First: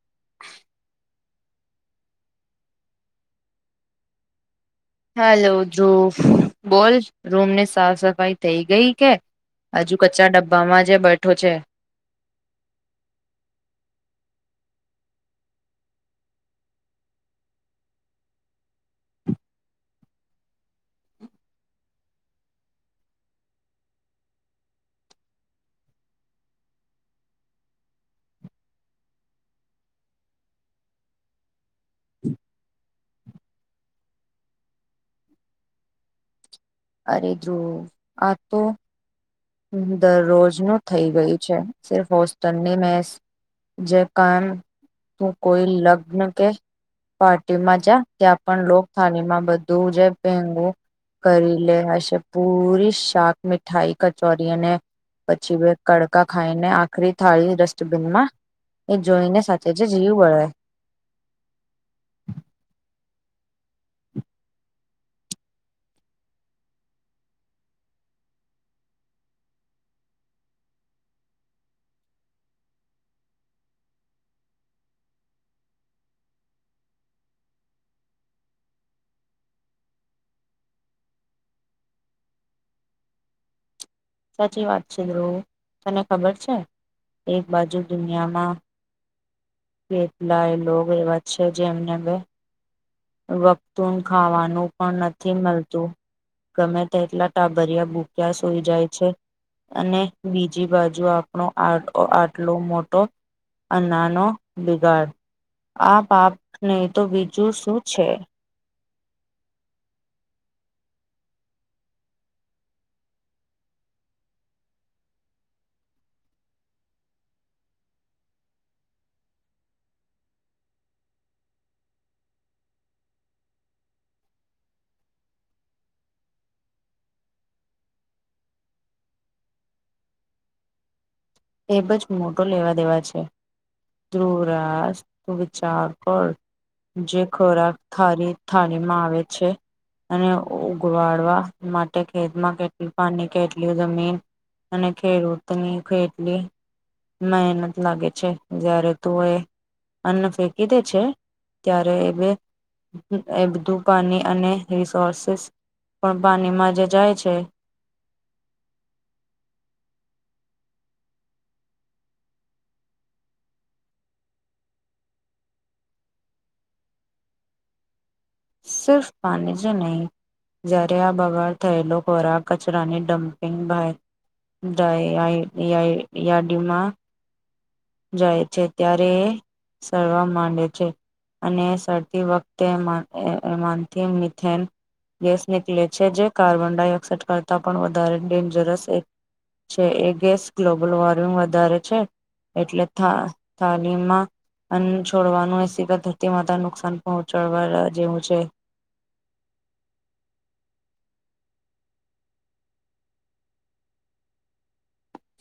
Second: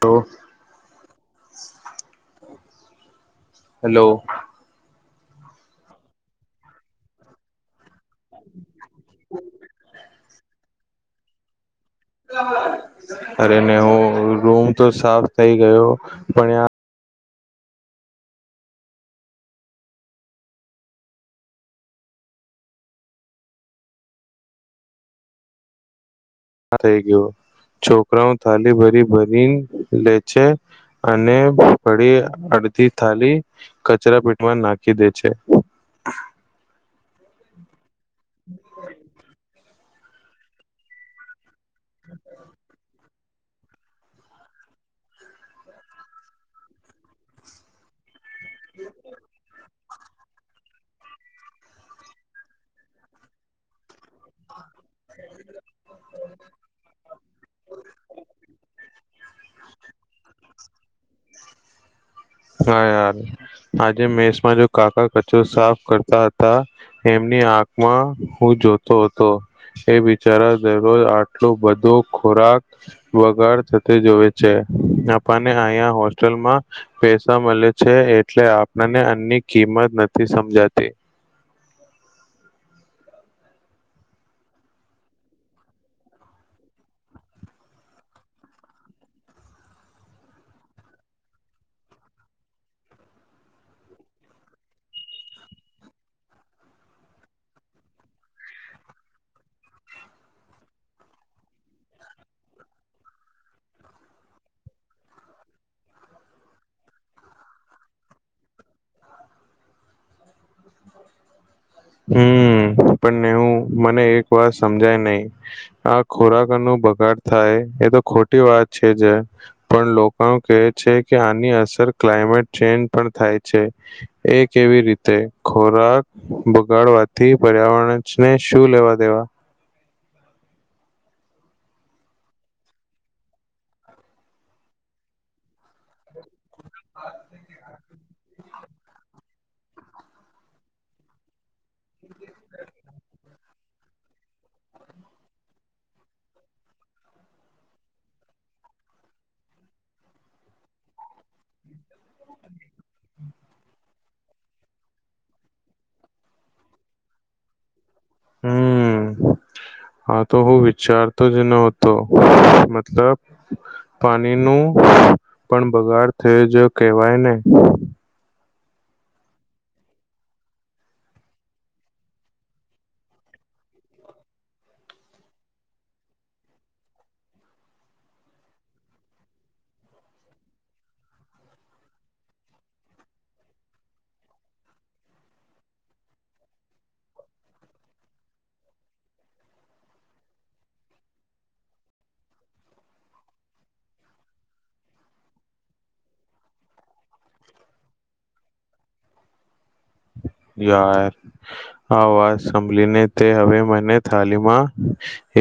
તો. Hello. Hello જો બોલ રૂમને સાફ સફાઈ થઈ ગઈ કે હજુ કચ્ચા ડબ્બામાં જે બેઠો છે? અરે નેહું રૂમ તો સાફ થઈ ગયો પણ યા હ થઈ ગયો. છોકરાઓ થાલી ભરી ભરીન લે છે અને પડી બધી થાલી કચરા પીટમાં નાખી દે છે. અરે ધ્રુવ આ તો દરરોજ નુ થઈ ગયું છે. સિર્ફ હોસ્ટન ની મેસ જે કામ તું કોઈ લગ્ન કે પાર્ટીમાં જા ત્યાં પણ લોક થાળલીમાં બધું જે પેંગું કરી લે હશે પૂરી શાક મીઠાઈ કચોરી અને પછી બે કડ કા ખાઈ ને આખરી થાળી ડસ્ટબિન માં એ જોઈને સાથે જ જીવ બળે. હા યાર. આજે મેસમાં જો કાકા કચરો સાફ કરતા હતા એમની આંખમાં હુ જોતો હતો એ બિચારા દરરોજ આટલો બધો ખોરાક વગર થ જોવે છે આપાને અહીયા હોસ્ટેલમાં પૈસા મળે છે એટલે આપણને એની કિંમત નથી સમજાતી, સાચી વાત છે ધ્રુવ તને ખબર છે, એક બાજુ દુનિયામાં કેટલા એ લો એવા છે જેમને વખતું ખાવાનું પણ નથી મળતું ગમે તે એટલા ટાભર્યા બૂક્યા સોઈ જાય છે, અને બીજી બાજુ આપણો આ આટલો મોટો અનાનો બિગાડ આ પાપને તો બીજું શું છે. હમ્મ પણનેવું મને એક વાર સમજાય નહી આ ખોરાક નું બગાડ થાય એ તો ખોટી વાત છે જ પણ લોકો ન કે છે કે આની અસર ક્લાયમેટ ચેન પણ થાય છે, એ કેવી રીતે ખોરાક બગાડવાથી પર્યાવરણ ને શું લેવા દેવા એ બજ મોટો લેવા દેવા છે, ધ્રુવરાું વિચાર [inaudible] જે ખોરાક થાલી થાલીમાં આવે છે. અને ઉગવાડવા માટે ખેતમાં કેટલી પાની, કેટલી જમીન અને ખેડૂતની ખેટલી મહેનત લાગે છે, જ્યારે તું એ અન્ન ફેંકી દે છે, ત્યારે એ બે એ બધું પાની અને રિસોર્સિસ પણ પાનીમાં જે જાય છે હમ હા તો હું વિચારતો જ નહતો મતલબ પાનીનું પણ બગાડ થયો જ કહેવાય ને. સિર્ફ પાની જ નહીં. જ્યારે આ બગાડ થયેલો ખોરાક કચરાની ડમ્પિંગ બાર દાય આય એ આઈ યાડીમાં જાય છે, ત્યારે એ સરવા માંડે છે. અને સરતી વખતે એ માન એ માનથી મિથેન ગેસ નીકલે છે જે કાર્બન ડાયોક્સાઇડ કરતાં પણ વધારે ડેન્જરસ એક છે, એ ગેસ ગ્લોબલ વોર્મિંગ વધારે છે. એટલે થા થાલીમાં અન્ન છોડવાનું એ સીધા ધરતી માતાને નુકસાન પહોંચાડવા જેવું છે. હ યાર આ વાત સાંભલીને તે હવે મને થાલીમાં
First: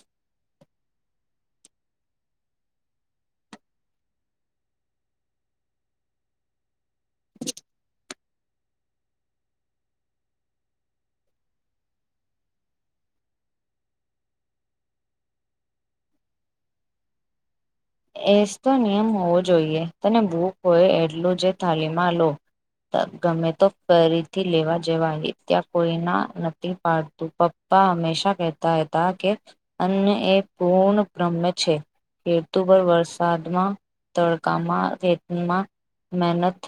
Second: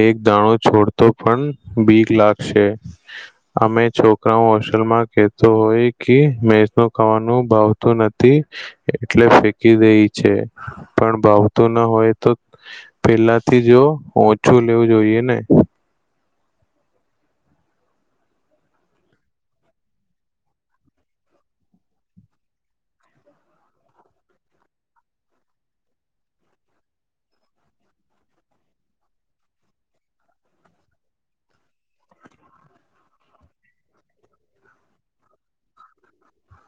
એક દાણો છોડતો પન બીક લાગશે. અમે છોકરાઓ હોસ્ટેલ માં કેતો હોય કે મેષનું ખાવાનું ભાવતું નથી એટલે ફેક કી દઈ છે. પણ ભાવતું ન હોય તો પેલાથી જો ઓછું લેવું જોઈએ ને. એજ તો નિયમ હોવો જોઈએ. તને ભૂખ હોય એટલું જ થાલીમાં લો. ત ગમે તો ફરીથી લેવા જવાય ત્યાં કોઈ ના નથી પાડતું પ પપ્પા હંમેશા કહેતા હતા કે અન્ય એ પૂર્ણ બ્રહ્મ છે કે તું બર વરસાદમાં તડકામાં, રેતીમાં મહેનત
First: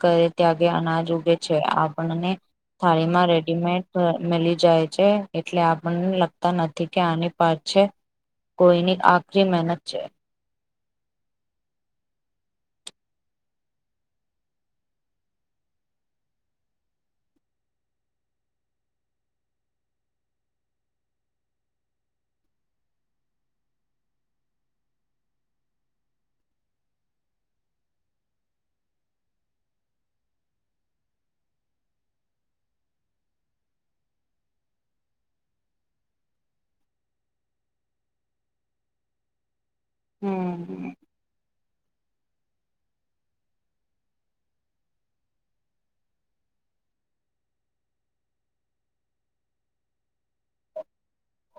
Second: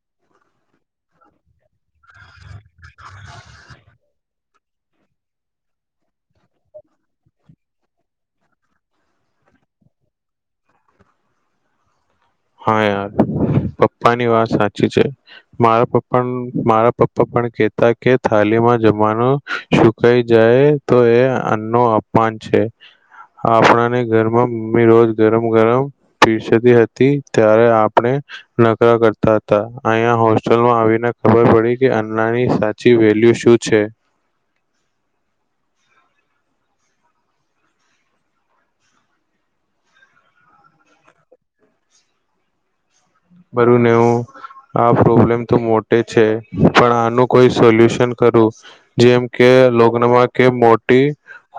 કરે ત્યાગે અનાજ ઉગે છે, આપણને થાળીમાં રેડીમેડ મેલી જાય છે, એટલે આપણને લગતા નથી કે આની પા છે, કોઈની આખરી મહેનત છે. હા યાર. પપ્પાની વાત સાચી છે મારા પપ્પા મારા પપ્પા પણ કેતા કે થાલીમાં જમવાનો સુકાઈ જાય તો એ અન્નનો અપમાન છે. આપણને ઘરમાં મમ્મી રોજ ગરમ ગરમ પીરસતી હતી. ત્યારે આપણે નકરા કરતા હતા. અહીંયા હોસ્ટેલમાં આવીને ખબર પડી કે અન્નના આની સાચી વેલ્યુ શું છે. હમ હમ બરું નેવું આ પ્રોબ્લેમ તો મોટે છે. પણ આનું કોઈ સોલ્યુશન કરું, જેમ કે કે લોકનમાં કે મોટી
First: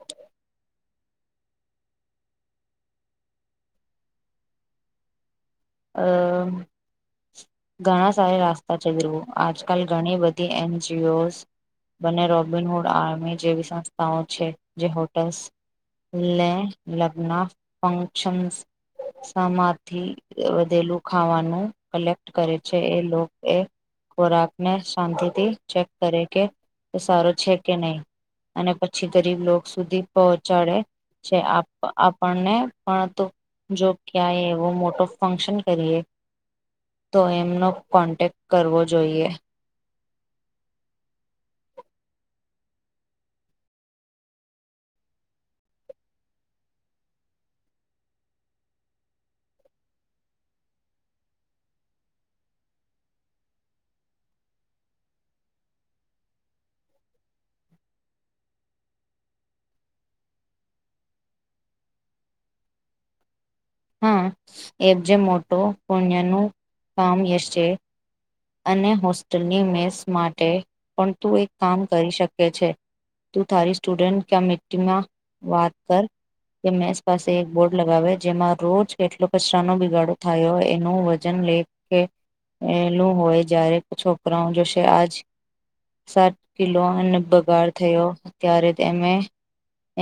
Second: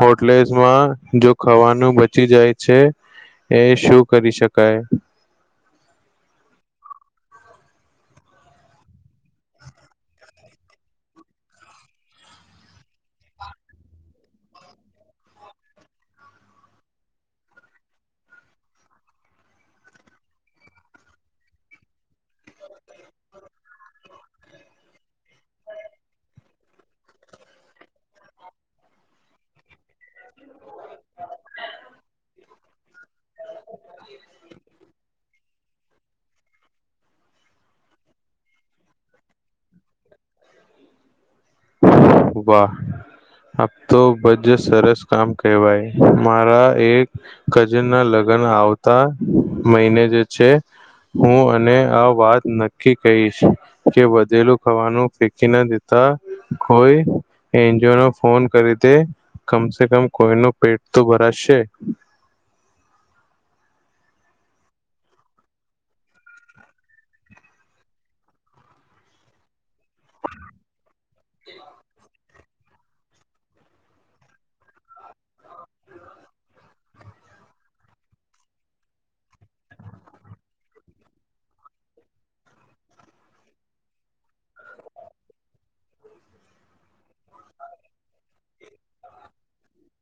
હોટલેસમાં જો ખાવાનું બચી જાય છે. એ શું કરી શકાય? અ ઘણા સારા રાસ્તા છે, જુઓ આજકાલ ઘણી બધી એનજીઓઝ બંને રોબિનહૂડ આર્મી જેવી સંસ્થાઓ છે, જે હોટલ્સ લે લગ્ન ફંક્શન સમાથી વધેલું ખાવાનું કલેક્ટ કરે છે, એ લોક એ ખોરાકને શાંતિથી ચેક કરે કે તે સારો છે કે નહીં? અને પછી ગરીબ લોક સુધી પહોંચાડે. છે આપણને પણ જો ક્યાંય એવો મોટો ફંક્શન કરીએ તો એમનો કોન્ટેક્ટ કરવો જોઈએ વાહ આતો બથે સરસ કામ કહેવાય મારા એક કજના લગ્ન લગન આવતા મહિને જે છે હું અને આ વાત નક્કી કહીશ કે વધેલું ખાવાનું ફેંકી ના દેતા કોઈ એનજીઓ નો ફોન કરી તે કમસે કમ કોઈનું પેટ તો ભરાશે હા એબ જેમ મોટો પુણ્ય ન કામ છે અને હોસ્ટેલની મેસ માટે પણ તું એક કામ કરી શકે છે તું તારી સ્ટુડન્ટ કમિટીમાં વાત કર કે મેસ પાસે એક બોર્ડ લગાવ્યો જેમાં રોજ કેટલો કચરાનો બિગાડો થયો એનું વજન લેખ કે એલું હોય જ્યારે છોકરાઓ જોશે આજ સાત કિલો અને બગાડ થયો ત્યારે એમે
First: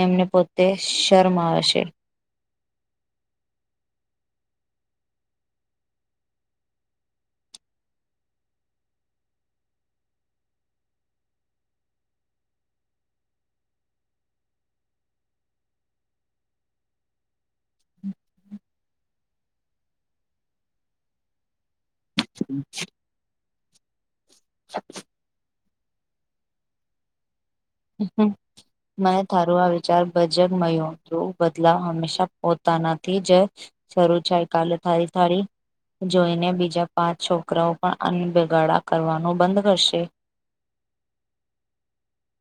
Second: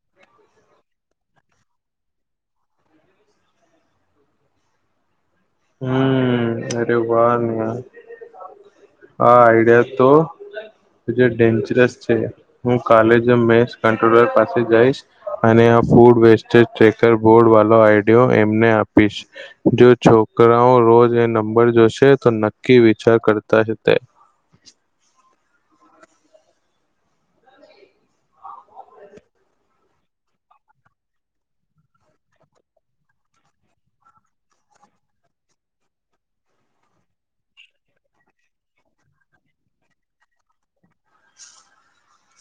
એમને પોતે શર્મા હશે હમ અરે વાહ નિયા હા આઈડિયા તો જે ડેન્જરસ છે હું કાલે જ મેશ કટ્રોલર પાસે જઈશ અને ફૂડ વેસ્ટેજ ટ્રેકર બોર્ડ [unintelligible] આઈડયો એમને આપીશ જો છોકરાઓ રોજ એ નંબર જોશે તો નક્કી વિચાર કરતા હશે હમ મને તારું આ વિચાર ભજગ મળ્યો જો બદલાવ હંમેશા પોતાનાથી જ શરૂ થાય કાલે તારી થાળી જોઈને બીજા પાંચ છોકરાઓ પણ અનદ ભગાડા કરવાનું બંધ કરશે [unintelligible]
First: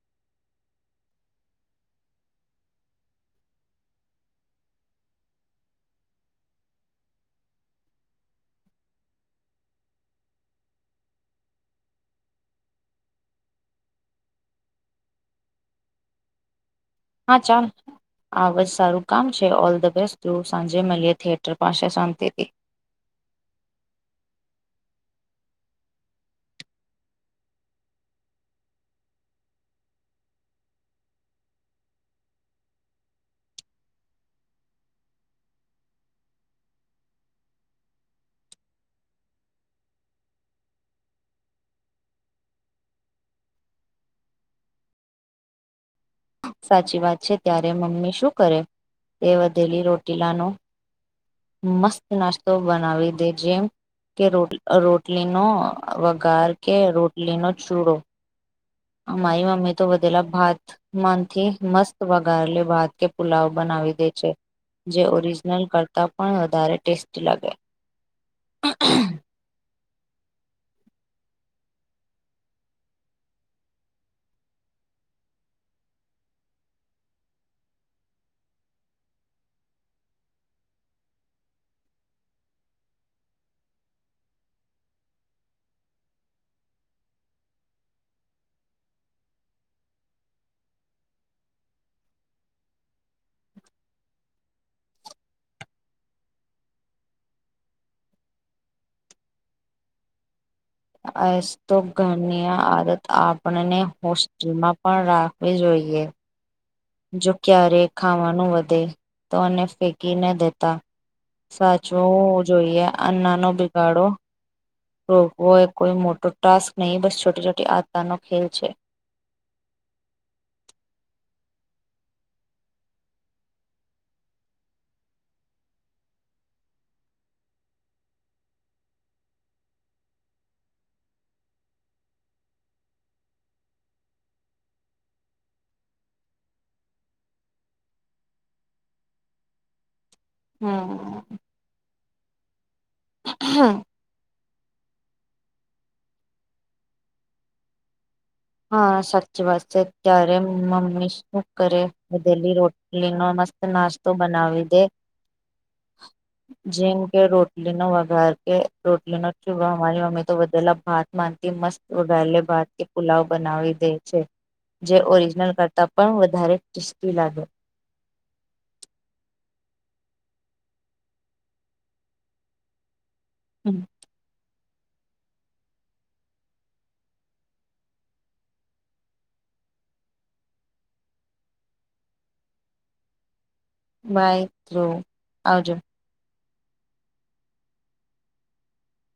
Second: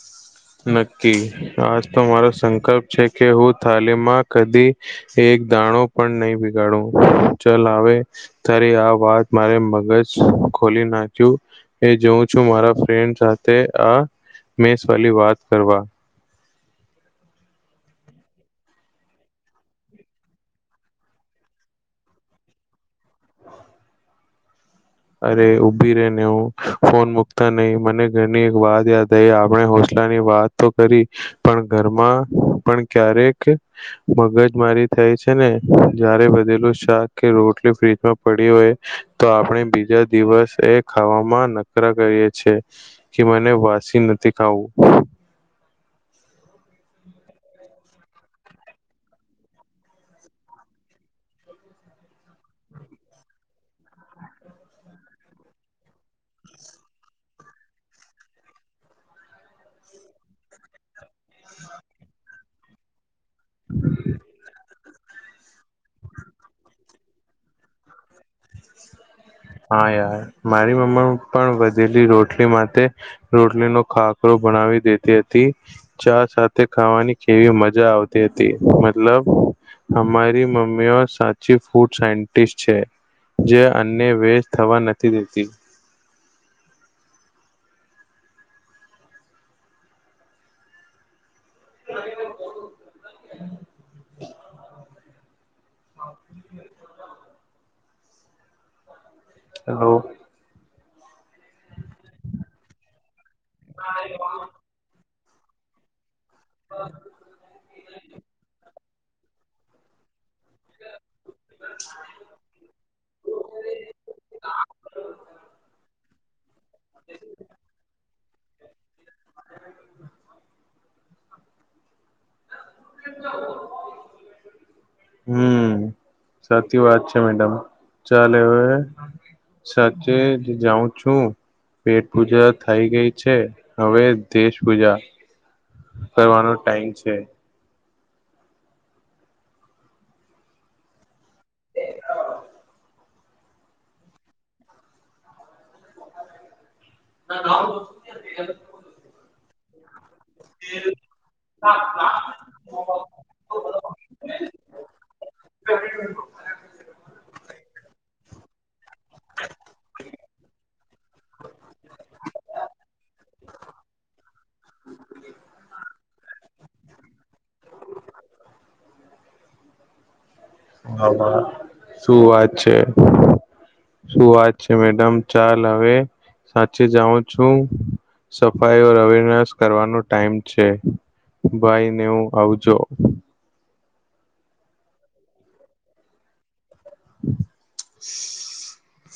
નક્કી આજ તો મારો સંકલ્પ છે કે હું થાલીમમાં કદી એક દાણો પણ નહી બગાડું ચાલ આવે તારી આ વાત મારે મગજ ખોલી નાખ્યું એ જોવું છું મારા ફ્રેન્ડ સાથે આ મે વાલી વાત કરવા હા ચાલ આ જ સારું કામ છે ઓલ ધ બેસ્ટ ટ સાંજે મળીએ થિયેટર પાસે શાંતિથી [inaudible] અરે ઊભી રે ને હું ફોન મુકતા નહી મને ઘણી એક વાત યાદ થઈ આપણે હો ની વાતો કરી પણ ઘરમાં પણ ક્યારેક મગજ મારી થાય છે ને જારે વધેલું શાક કે રોટલી ફ્રીજમાં પડી હોય તો આપણે બ બીજા દિવસ એ ખાવામાં નકરા કરીએ છે કે મને વાસી નથી ખાવું [inaudible] સાચી વાત છે ત્યારે મમ્મી શું કરે તે વધેલી રોટીલાનો મસ્ત નાસ્તો બનાવી દે જેમ કે રોટલીનો વગાર કે રોટલીનો ચૂડો અમારી મમ્મી તો બધેલા ભાત માનથી મસ્ત વગારે ભાત કે પુલાવ બનાવી દે છે જે ઓરિજિનલ કરતાં પણ વધારે ટેસ્ટી લાગે [unintelligible] હા યાર મારી મમ્મી પણ વધેલી રોટલી માટે રોટલી નો ખાકરો બના દેતી હતી ચા સાથે ખાવાની કેવી મજા આવતી હતી મતલબ અમારી મમ્મીઓ સાચી ફૂડ સાયન્ટિસ્ટ છે જે ને વેસ્ટ થવા નથી દેતી [inaudible] [inaudible] હ એસ તો ઘરની આ આદત આપણને હોસ્ટેલમાં પણ રા ખવી જોઈએ જો ક્યારે ખાવાનું વધે તો અને ફેંકી ન દેતા સાચવું જોઈએ અન્ના નો બિગાડો રોકવો એ કોઈ મોટો ટાસ્ક નહીં બસ છોટી છોટી આતારનો ખેલ છે. હમ સાચી વાત છે મેડમ ચાલ હવે સાચે જ જાઉં છું પેટ પૂજા થઈ ગઈ છે હવે દેશ પૂજા કરવાનો ટાઈમ છે. હમ હમ ના નાવા ગો છુ હા સાચી વાત છે. ત્યારે મમ્મી શું કરે બધેલી રોટલી નો મસ્ત નાસ્તો બનાવી દે [inaudible] જેમ કે રોટલી નો વઘાર કે રોટલી નથી વો અમે તો વદેલા ભાત માનતી મસ્ત વડલે ભાત કે પુલાવ બનાવી દે છે જે ઓરિજનલ કરતા પણ વધારે ટેસ્ટી લાગે. હ શું વાત છે શું વાત છે મેડમ ચાલ હવે સાચી જાઉ છું સફાઈ ઓ અવેરનેસ કરવાનો ટાઈમ છે. બાઈને હું આવજો બાય થ્રો આવજો [inaudible]